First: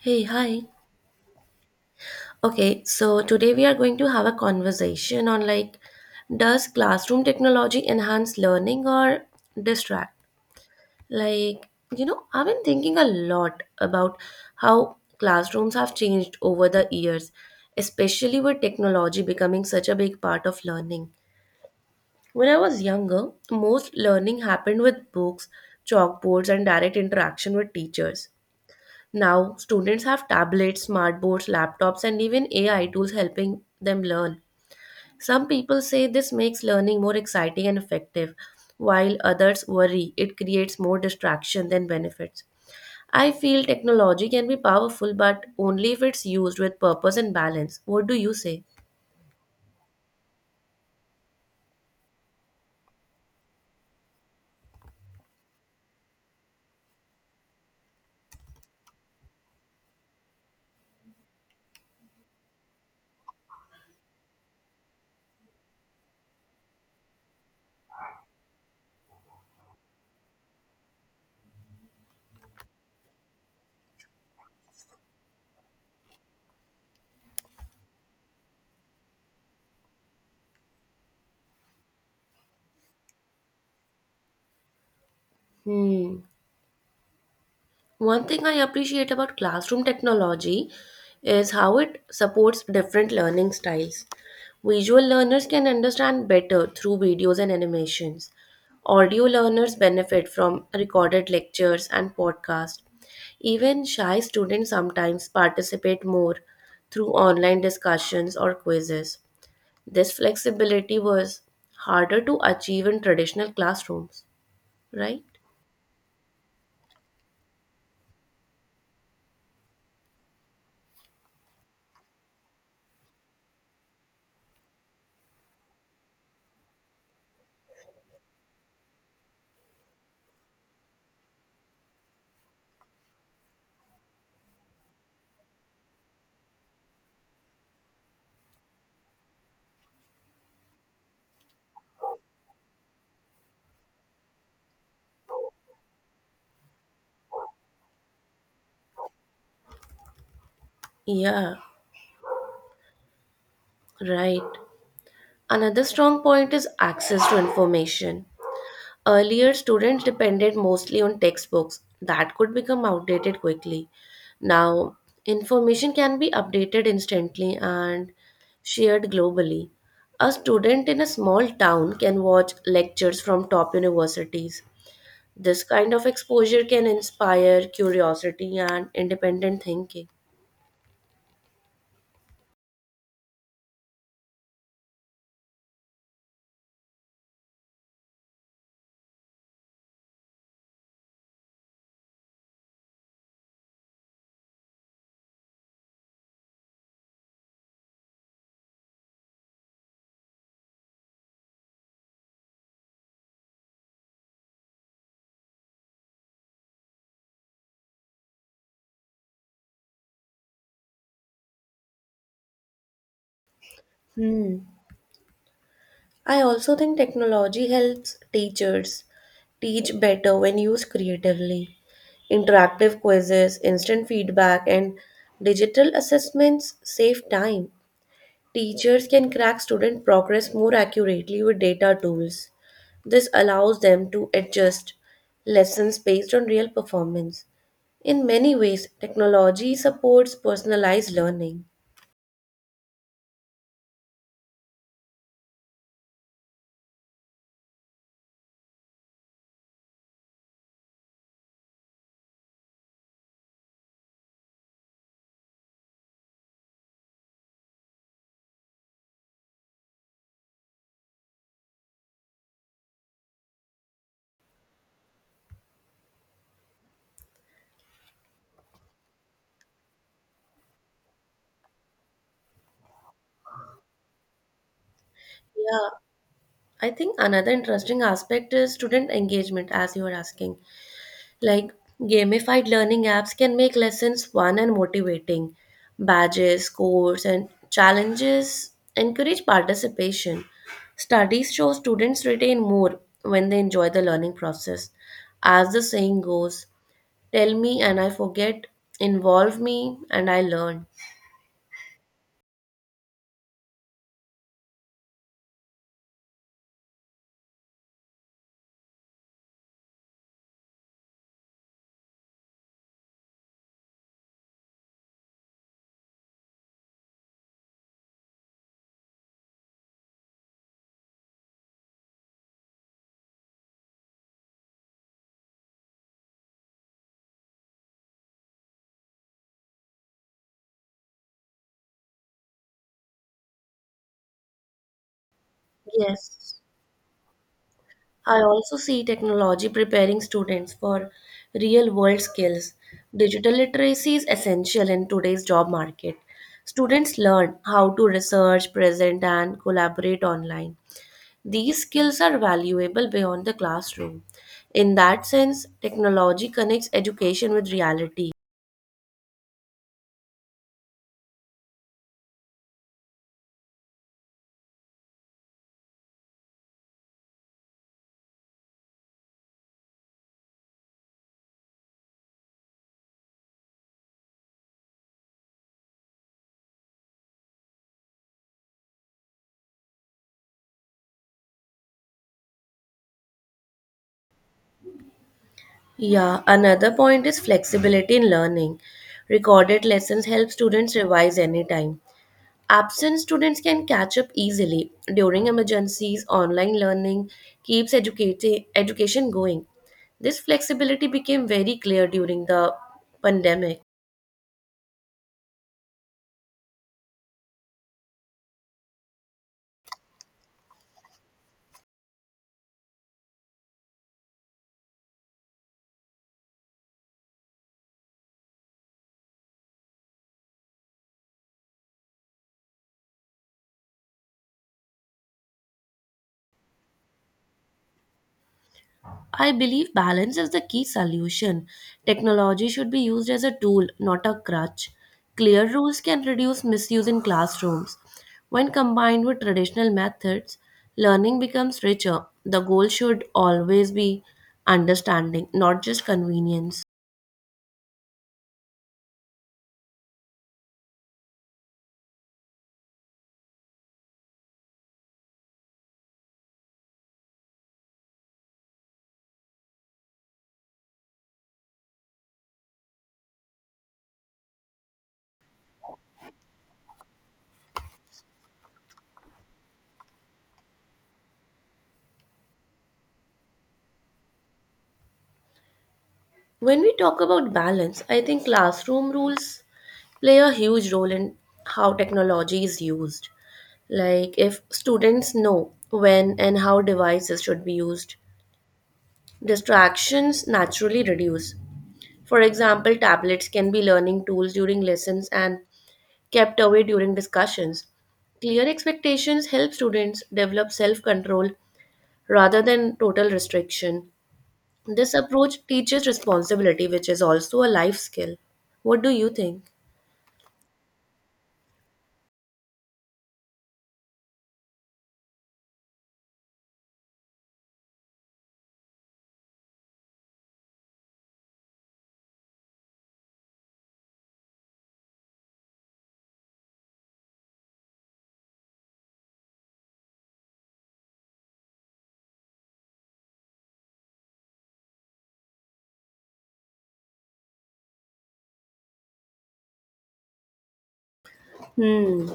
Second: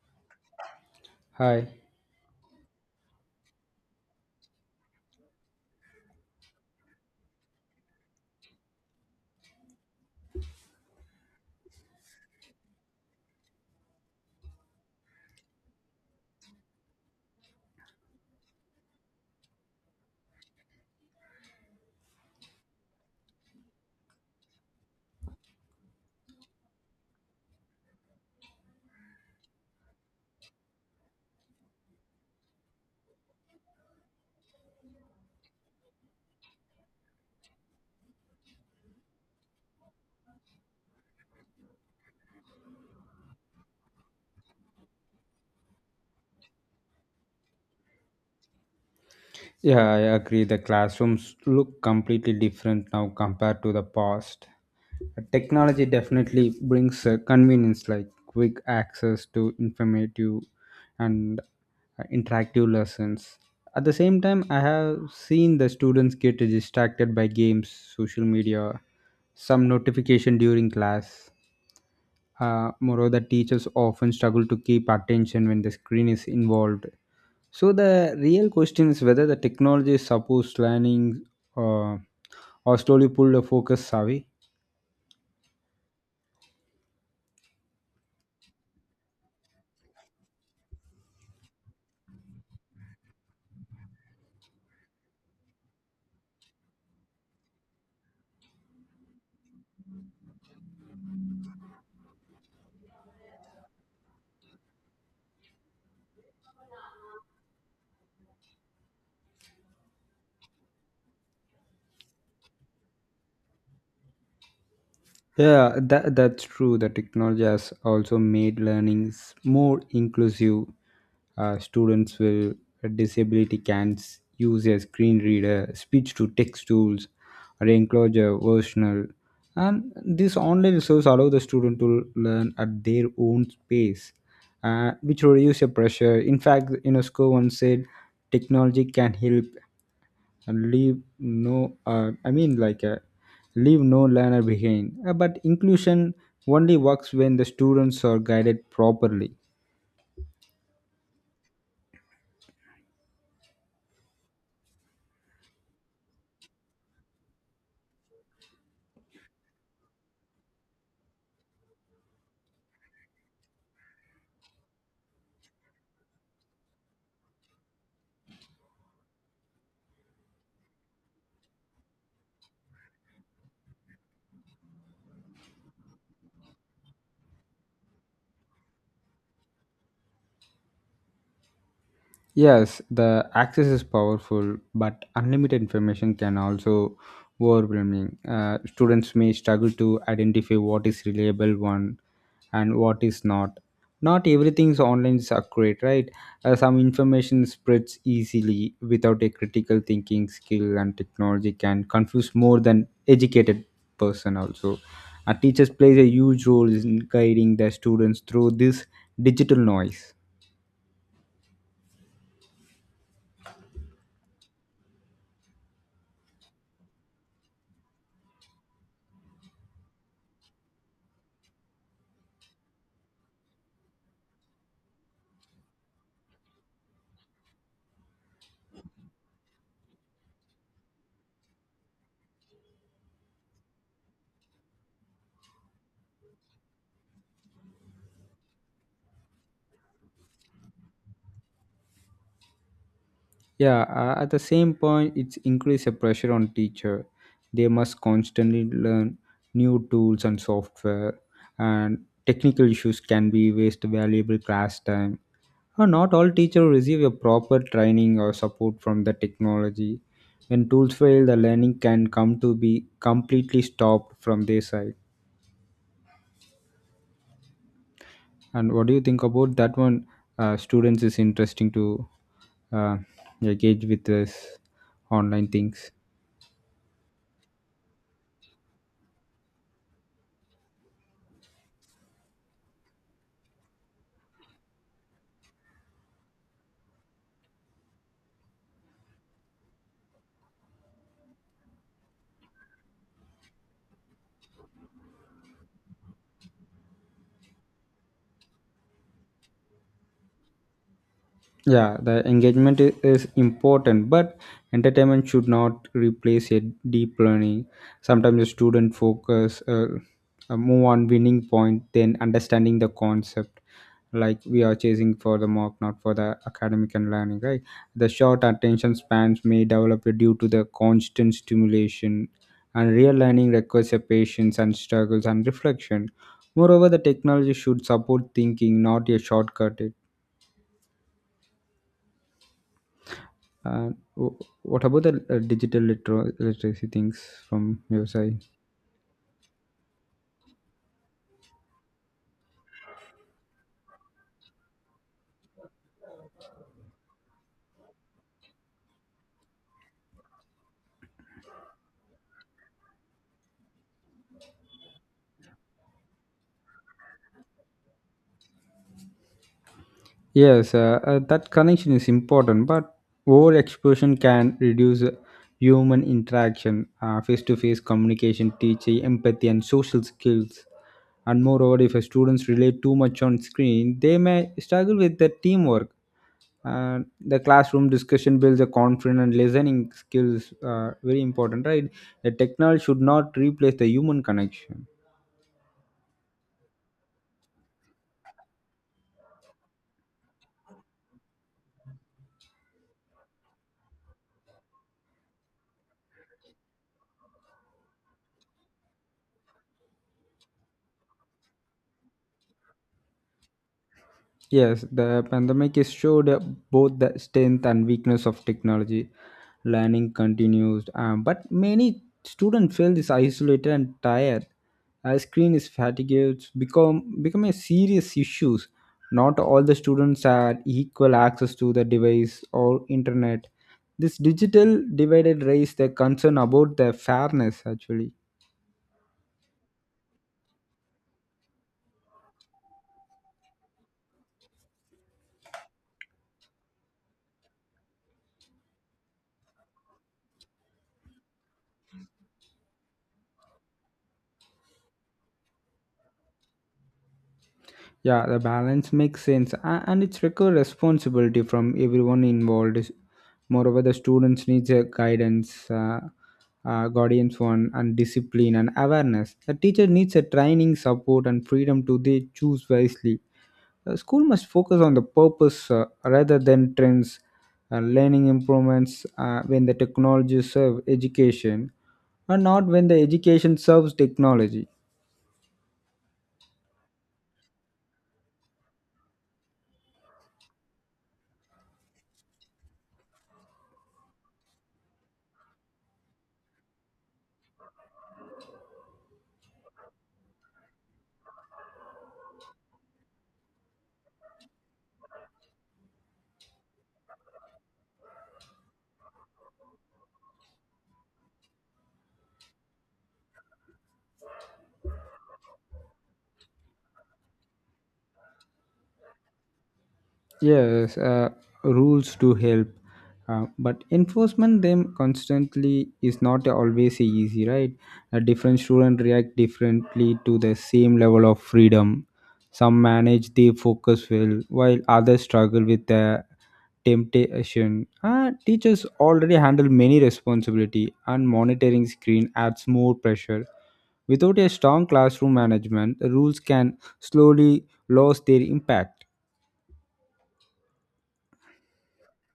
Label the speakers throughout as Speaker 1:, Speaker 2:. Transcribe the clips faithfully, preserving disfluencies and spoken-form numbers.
Speaker 1: Hey, hi.
Speaker 2: Hi.
Speaker 1: Okay, so today we are going to have a conversation on like, does classroom technology enhance learning or distract? Like, you know, I've been thinking a lot about how classrooms have changed over the years, especially with technology becoming such a big part of learning. When I was younger, most learning happened with books, chalkboards, and direct interaction with teachers. Now, students have tablets, smartboards, laptops, and even A I tools helping them learn. Some people say this makes learning more exciting and effective, while others worry it creates more distraction than benefits. I feel technology can be powerful, but only if it's used with purpose and balance. What do you say?
Speaker 2: Yeah, I agree. The classrooms look completely different now compared to the past. Technology definitely brings uh, convenience like quick access to informative and uh, interactive lessons. At the same time, I have seen the students get distracted by games, social media, some notification during class. Uh, moreover, teachers often struggle to keep attention when the screen is involved. So the real question is whether the technology supports learning uh, or slowly pull the focus away.
Speaker 1: Hmm. One thing I appreciate about classroom technology is how it supports different learning styles. Visual learners can understand better through videos and animations. Audio learners benefit from recorded lectures and podcasts. Even shy students sometimes participate more through online discussions or quizzes. This flexibility was harder to achieve in traditional classrooms, right?
Speaker 2: Yeah, that that's true. The technology has also made learnings more inclusive. Uh, students with a disability can s- use a screen reader, speech to text tools, or enclosure versional. And this online resource allow the student to learn at their own pace, uh, which reduce the pressure. In fact, UNESCO once said technology can help and leave no uh, i mean like uh, leave no learner behind. Uh, but inclusion only works when the students are guided properly.
Speaker 1: Yeah, right. Another strong point is access to information. Earlier, students depended mostly on textbooks that could become outdated quickly. Now, information can be updated instantly and shared globally. A student in a small town can watch lectures from top universities. This kind of exposure can inspire curiosity and independent thinking.
Speaker 2: Yes, the access is powerful, but unlimited information can also overwhelming. Uh, students may struggle to identify what is reliable one and what is not. Not everything is online is accurate, right? Uh, some information spreads easily without a critical thinking skill, and technology can confuse more than educated person also. And teachers plays a huge role in guiding their students through this digital noise.
Speaker 1: Hmm. I also think technology helps teachers teach better when used creatively. Interactive quizzes, instant feedback, and digital assessments save time. Teachers can track student progress more accurately with data tools. This allows them to adjust lessons based on real performance. In many ways, technology supports personalized learning.
Speaker 2: Yeah, uh, at the same point, it's increase the pressure on teacher. They must constantly learn new tools and software, and technical issues can be waste valuable class time. Uh, not all teachers receive a proper training or support from the technology. When tools fail, the learning can come to be completely stopped from their side. And what do you think about that one? Uh, students is interesting to uh, engage with this online
Speaker 1: Yeah,
Speaker 2: things.
Speaker 1: I think another interesting aspect is student engagement, as you were asking. Like gamified learning apps can make lessons fun and motivating. Badges, scores, and challenges encourage participation. Studies show students retain more when they enjoy the learning process. As the saying goes, tell me and I forget, involve me and I learn.
Speaker 2: Yeah, the engagement i- is important, but entertainment should not replace a deep learning. Sometimes the student focus uh, uh, move on winning point, than understanding the concept. Like we are chasing for the mark, not for the academic and learning, right? The short attention spans may develop due to the constant stimulation, and real learning requires a patience and struggles and reflection. Moreover, the technology should support thinking, not a shortcut. And w- what about the uh, digital litera-
Speaker 1: Yes.
Speaker 2: literacy things from your
Speaker 1: I
Speaker 2: side?
Speaker 1: also see technology preparing students for real world skills. Digital literacy is essential in today's job market. Students learn how to research, present, and collaborate online. These skills are valuable beyond the classroom. In that sense, technology connects education with reality.
Speaker 2: Yes, uh, uh, that connection is important, but overexposure can reduce uh, human interaction, face to face communication, teaching, empathy, and social skills. And moreover, if a students rely too much on screen, they may struggle with the teamwork. And the classroom discussion builds a confident and listening skills. Uh, very important, right? The technology should not replace the human connection.
Speaker 1: Yeah, another point is flexibility in learning. Recorded lessons help students revise anytime. Absent students can catch up easily during emergencies. Online learning keeps educati- education going. This flexibility became very clear during the pandemic.
Speaker 2: Yes, the pandemic has showed uh, both the strength and weakness of technology. Learning continues, um, but many students feel this isolated and tired. Uh, screen is fatigued, become become a serious issues. Not all the students had equal access to the device or internet. This digital divided raised the concern about the fairness actually.
Speaker 1: I believe balance is the key solution. Technology should be used as a tool, not a crutch. Clear rules can reduce misuse in classrooms. When combined with traditional methods, learning becomes richer. The goal should always be understanding, not just convenience.
Speaker 2: Yeah, the balance makes sense, a- and it's require responsibility from everyone involved. Moreover, the students need a guidance, uh, uh, guardians one, and discipline and awareness. The teacher needs a training, support, and freedom to they choose wisely. The school must focus on the purpose uh, rather than trends. Uh, learning improvements uh, when the technology serve education, and not when the education serves technology.
Speaker 1: When we talk about balance, I think classroom rules play a huge role in how technology is used. Like, if students know when and how devices should be used, distractions naturally reduce. For example, tablets can be learning tools during lessons and kept away during discussions. Clear expectations help students develop self control rather than total restriction. This approach teaches responsibility, which is also a life skill. What do you think?
Speaker 2: Yes, uh, rules do help, uh, but enforcement them constantly is not always easy, right? A different student react differently to the same level of freedom. Some manage their focus well, while others struggle with the temptation. Uh, teachers already handle many responsibility, and monitoring screen adds more pressure. Without a strong classroom management, the rules can slowly lose their impact.
Speaker 1: Hmm,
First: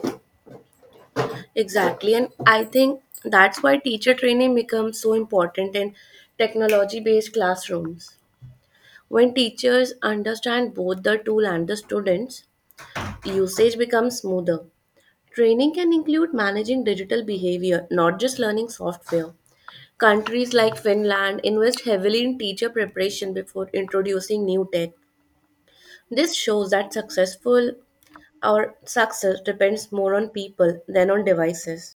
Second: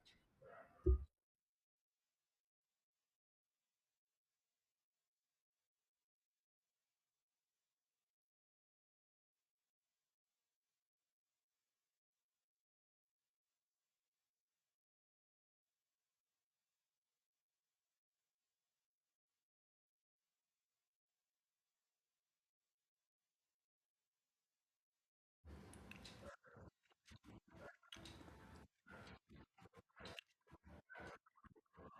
Speaker 1: exactly. And I think that's why teacher training becomes so important in technology based classrooms. When teachers understand both the tool and the students, usage becomes smoother. Training can include managing digital behavior, not just learning software. Countries like Finland invest heavily in teacher preparation before introducing new tech. This shows that successful Our success depends more on people than on devices.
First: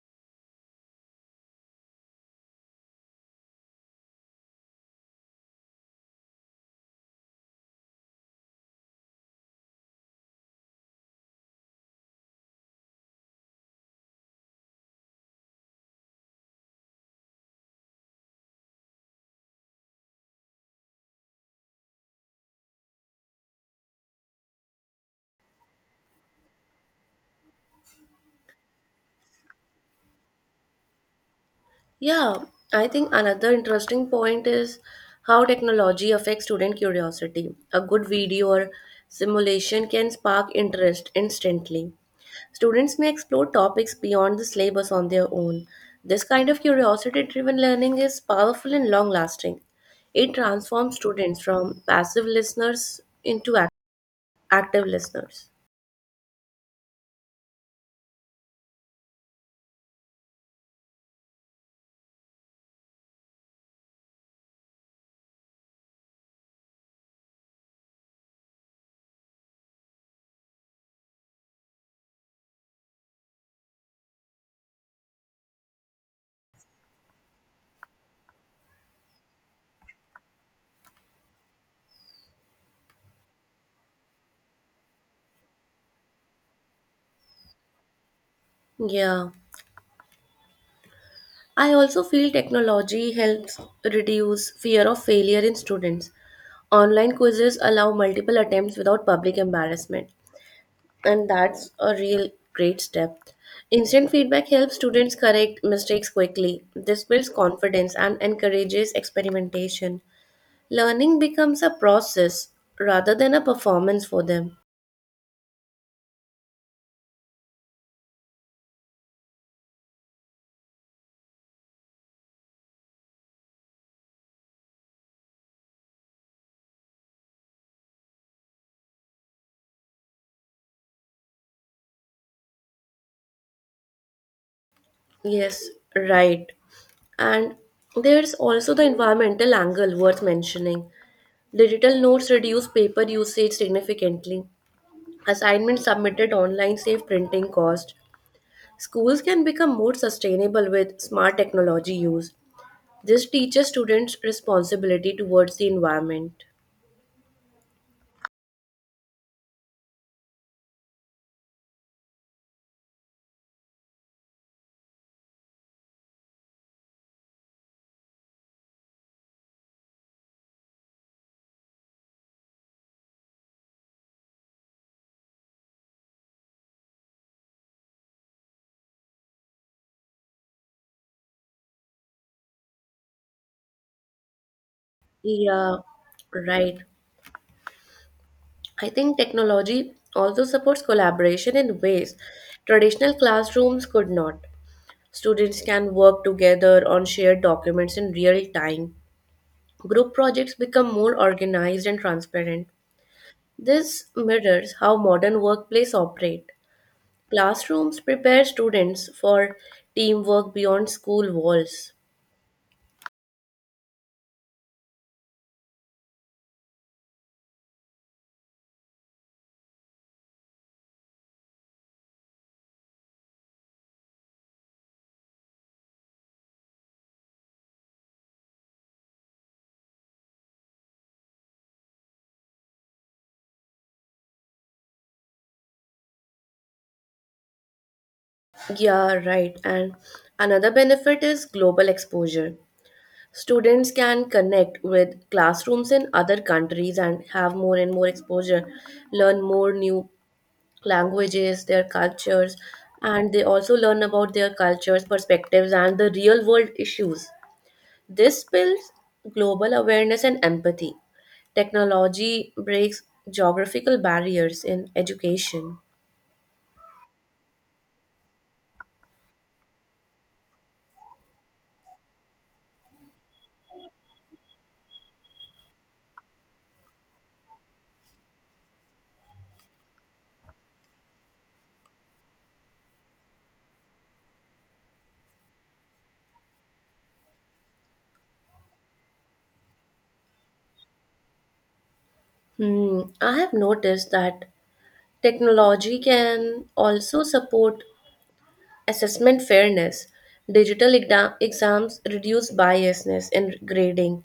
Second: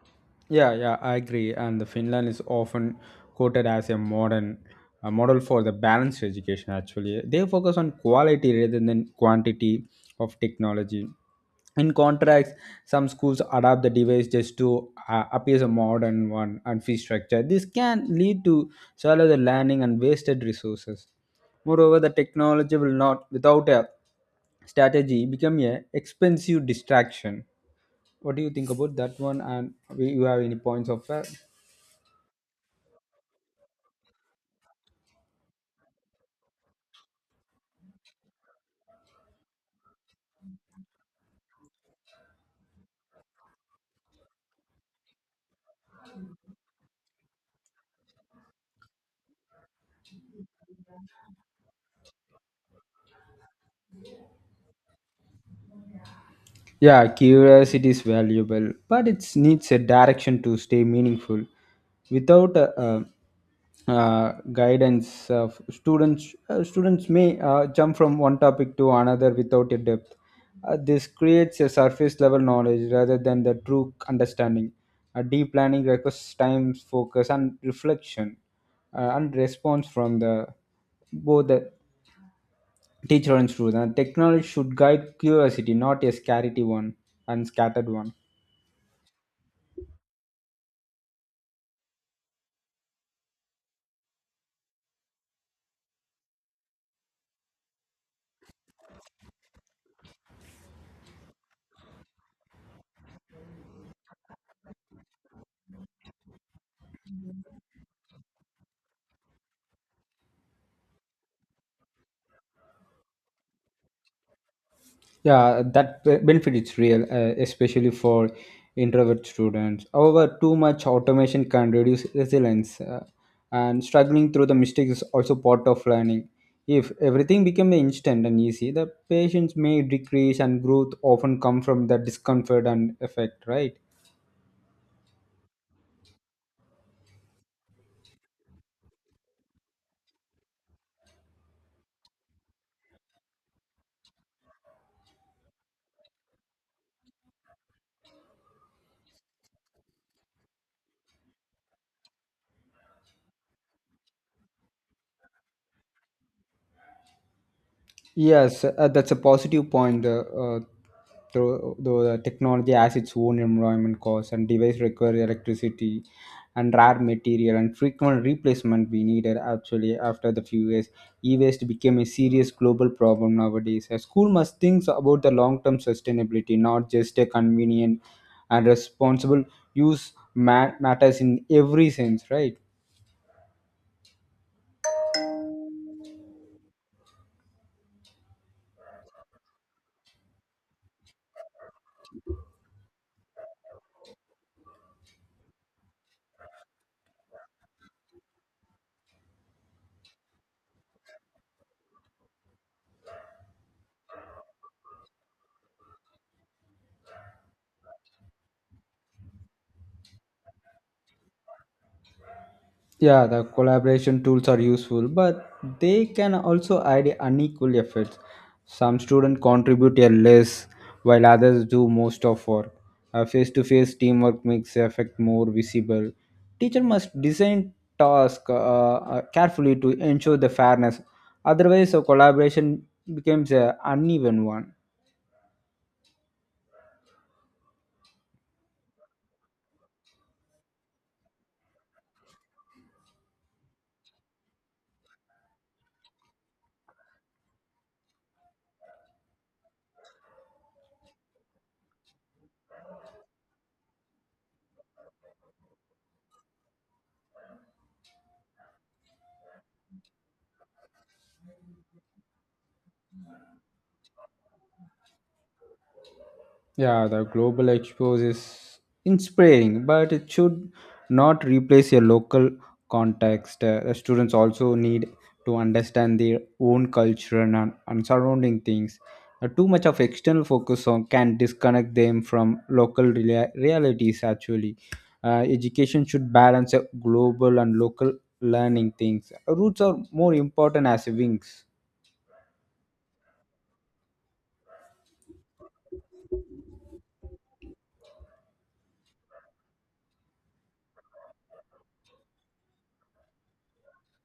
Speaker 2: Yeah, yeah, I agree. And the Finland is often quoted as a modern a model for the balanced education. Actually, they focus on quality rather than quantity of technology. In contrast, some schools adapt the device just to uh, appear a modern one and fee structure. This can lead to shallow the learning and wasted resources. Moreover, the technology will not, without a strategy, become a expensive distraction. What do you think about that one? And we- you have any points of that?
Speaker 1: Yeah, I think another interesting point is how technology affects student curiosity. A good video or simulation can spark interest instantly. Students may explore topics beyond the syllabus on their own. This kind of curiosity driven learning is powerful and long lasting. It transforms students from passive listeners into ac- active listeners.
Speaker 2: Yeah, curiosity is valuable, but it needs a direction to stay meaningful. Without a, uh uh, guidance, uh, students uh, students may uh, jump from one topic to another without a depth. Uh, this creates a surface level knowledge rather than the true understanding. A deep planning requires time, focus, and reflection, uh, and response from the both the teacher and student. Technology should guide curiosity, not a scarcity one and scattered one.
Speaker 1: Yeah. I also feel technology helps reduce fear of failure in students. Online quizzes allow multiple attempts without public embarrassment, and that's a real great step. Instant feedback helps students correct mistakes quickly. This builds confidence and encourages experimentation. Learning becomes a process rather than a performance for them.
Speaker 2: Yeah, that be- benefit is real, uh, especially for introvert students. However, too much automation can reduce resilience, uh, and struggling through the mistakes is also part of learning. If everything became instant and easy, the patience may decrease, and growth often come from the discomfort and effect, right?
Speaker 1: Yes, right. And there's also the environmental angle worth mentioning. Digital notes reduce paper usage significantly. Assignments submitted online save printing cost. Schools can become more sustainable with smart technology use. This teaches students responsibility towards the environment.
Speaker 2: Yes, uh, that's a positive point. Uh, uh, though, though the technology has its own environment costs and device require electricity and rare material and frequent replacement we needed actually after the few years. E-waste became a serious global problem nowadays. A school must think about the long-term sustainability, not just a convenient and responsible use ma- matters in every sense, right?
Speaker 1: Yeah, right. I think technology also supports collaboration in ways traditional classrooms could not. Students can work together on shared documents in real time. Group projects become more organized and transparent. This mirrors how modern workplaces operate. Classrooms prepare students for teamwork beyond school walls.
Speaker 2: Yeah, the collaboration tools are useful, but they can also add unequal efforts. Some students contribute a less, while others do most of work. A face-to-face teamwork makes the effect more visible. Teacher must design tasks uh, uh, carefully to ensure the fairness. Otherwise, a collaboration becomes an uneven one.
Speaker 1: Yeah, right. And another benefit is global exposure. Students can connect with classrooms in other countries and have more and more exposure, learn more new languages, their cultures, and they also learn about their cultures, perspectives, and the real world issues. This builds global awareness and empathy. Technology breaks geographical barriers in education.
Speaker 2: Yeah, the global expos is inspiring, but it should not replace your local context. Uh, the students also need to understand their own culture and, and and surrounding things. Uh, too much of external focus on can disconnect them from local rea- realities. Actually, uh, education should balance uh, global and local learning things. Roots are more important as wings.
Speaker 1: Hmm, I have noticed that technology can also support assessment fairness. Digital exa- exams reduce biasness in grading.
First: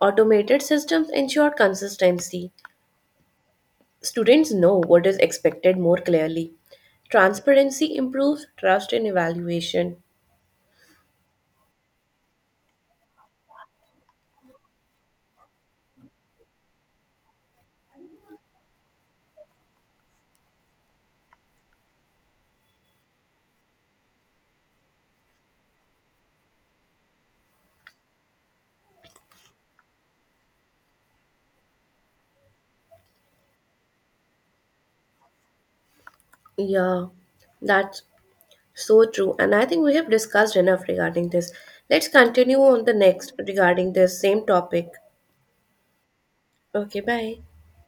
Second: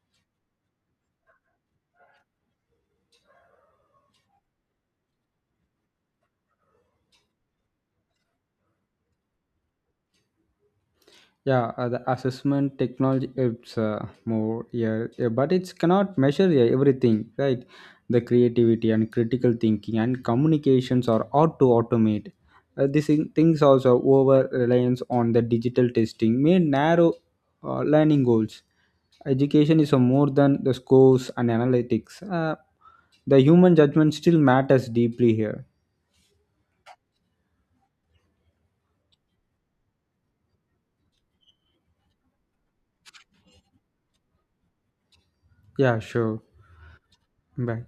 Speaker 1: Automated systems ensure consistency. Students know what is expected more clearly. Transparency improves trust in evaluation.
Speaker 2: Yeah, uh, the assessment technology it's uh, more yeah, yeah, but it cannot measure yeah, everything, right? The creativity and critical thinking and communications are ought to automate. Uh, these thing- things also over reliance on the digital testing may narrow uh, learning goals. Education is uh, more than the scores and analytics. Uh, the human judgment still matters deeply here.
Speaker 1: Yeah, that's So true. And I think we have discussed enough regarding this. Let's continue on the next regarding this same topic.
Speaker 2: Yeah, sure.
Speaker 1: Okay, bye.
Speaker 2: Bye.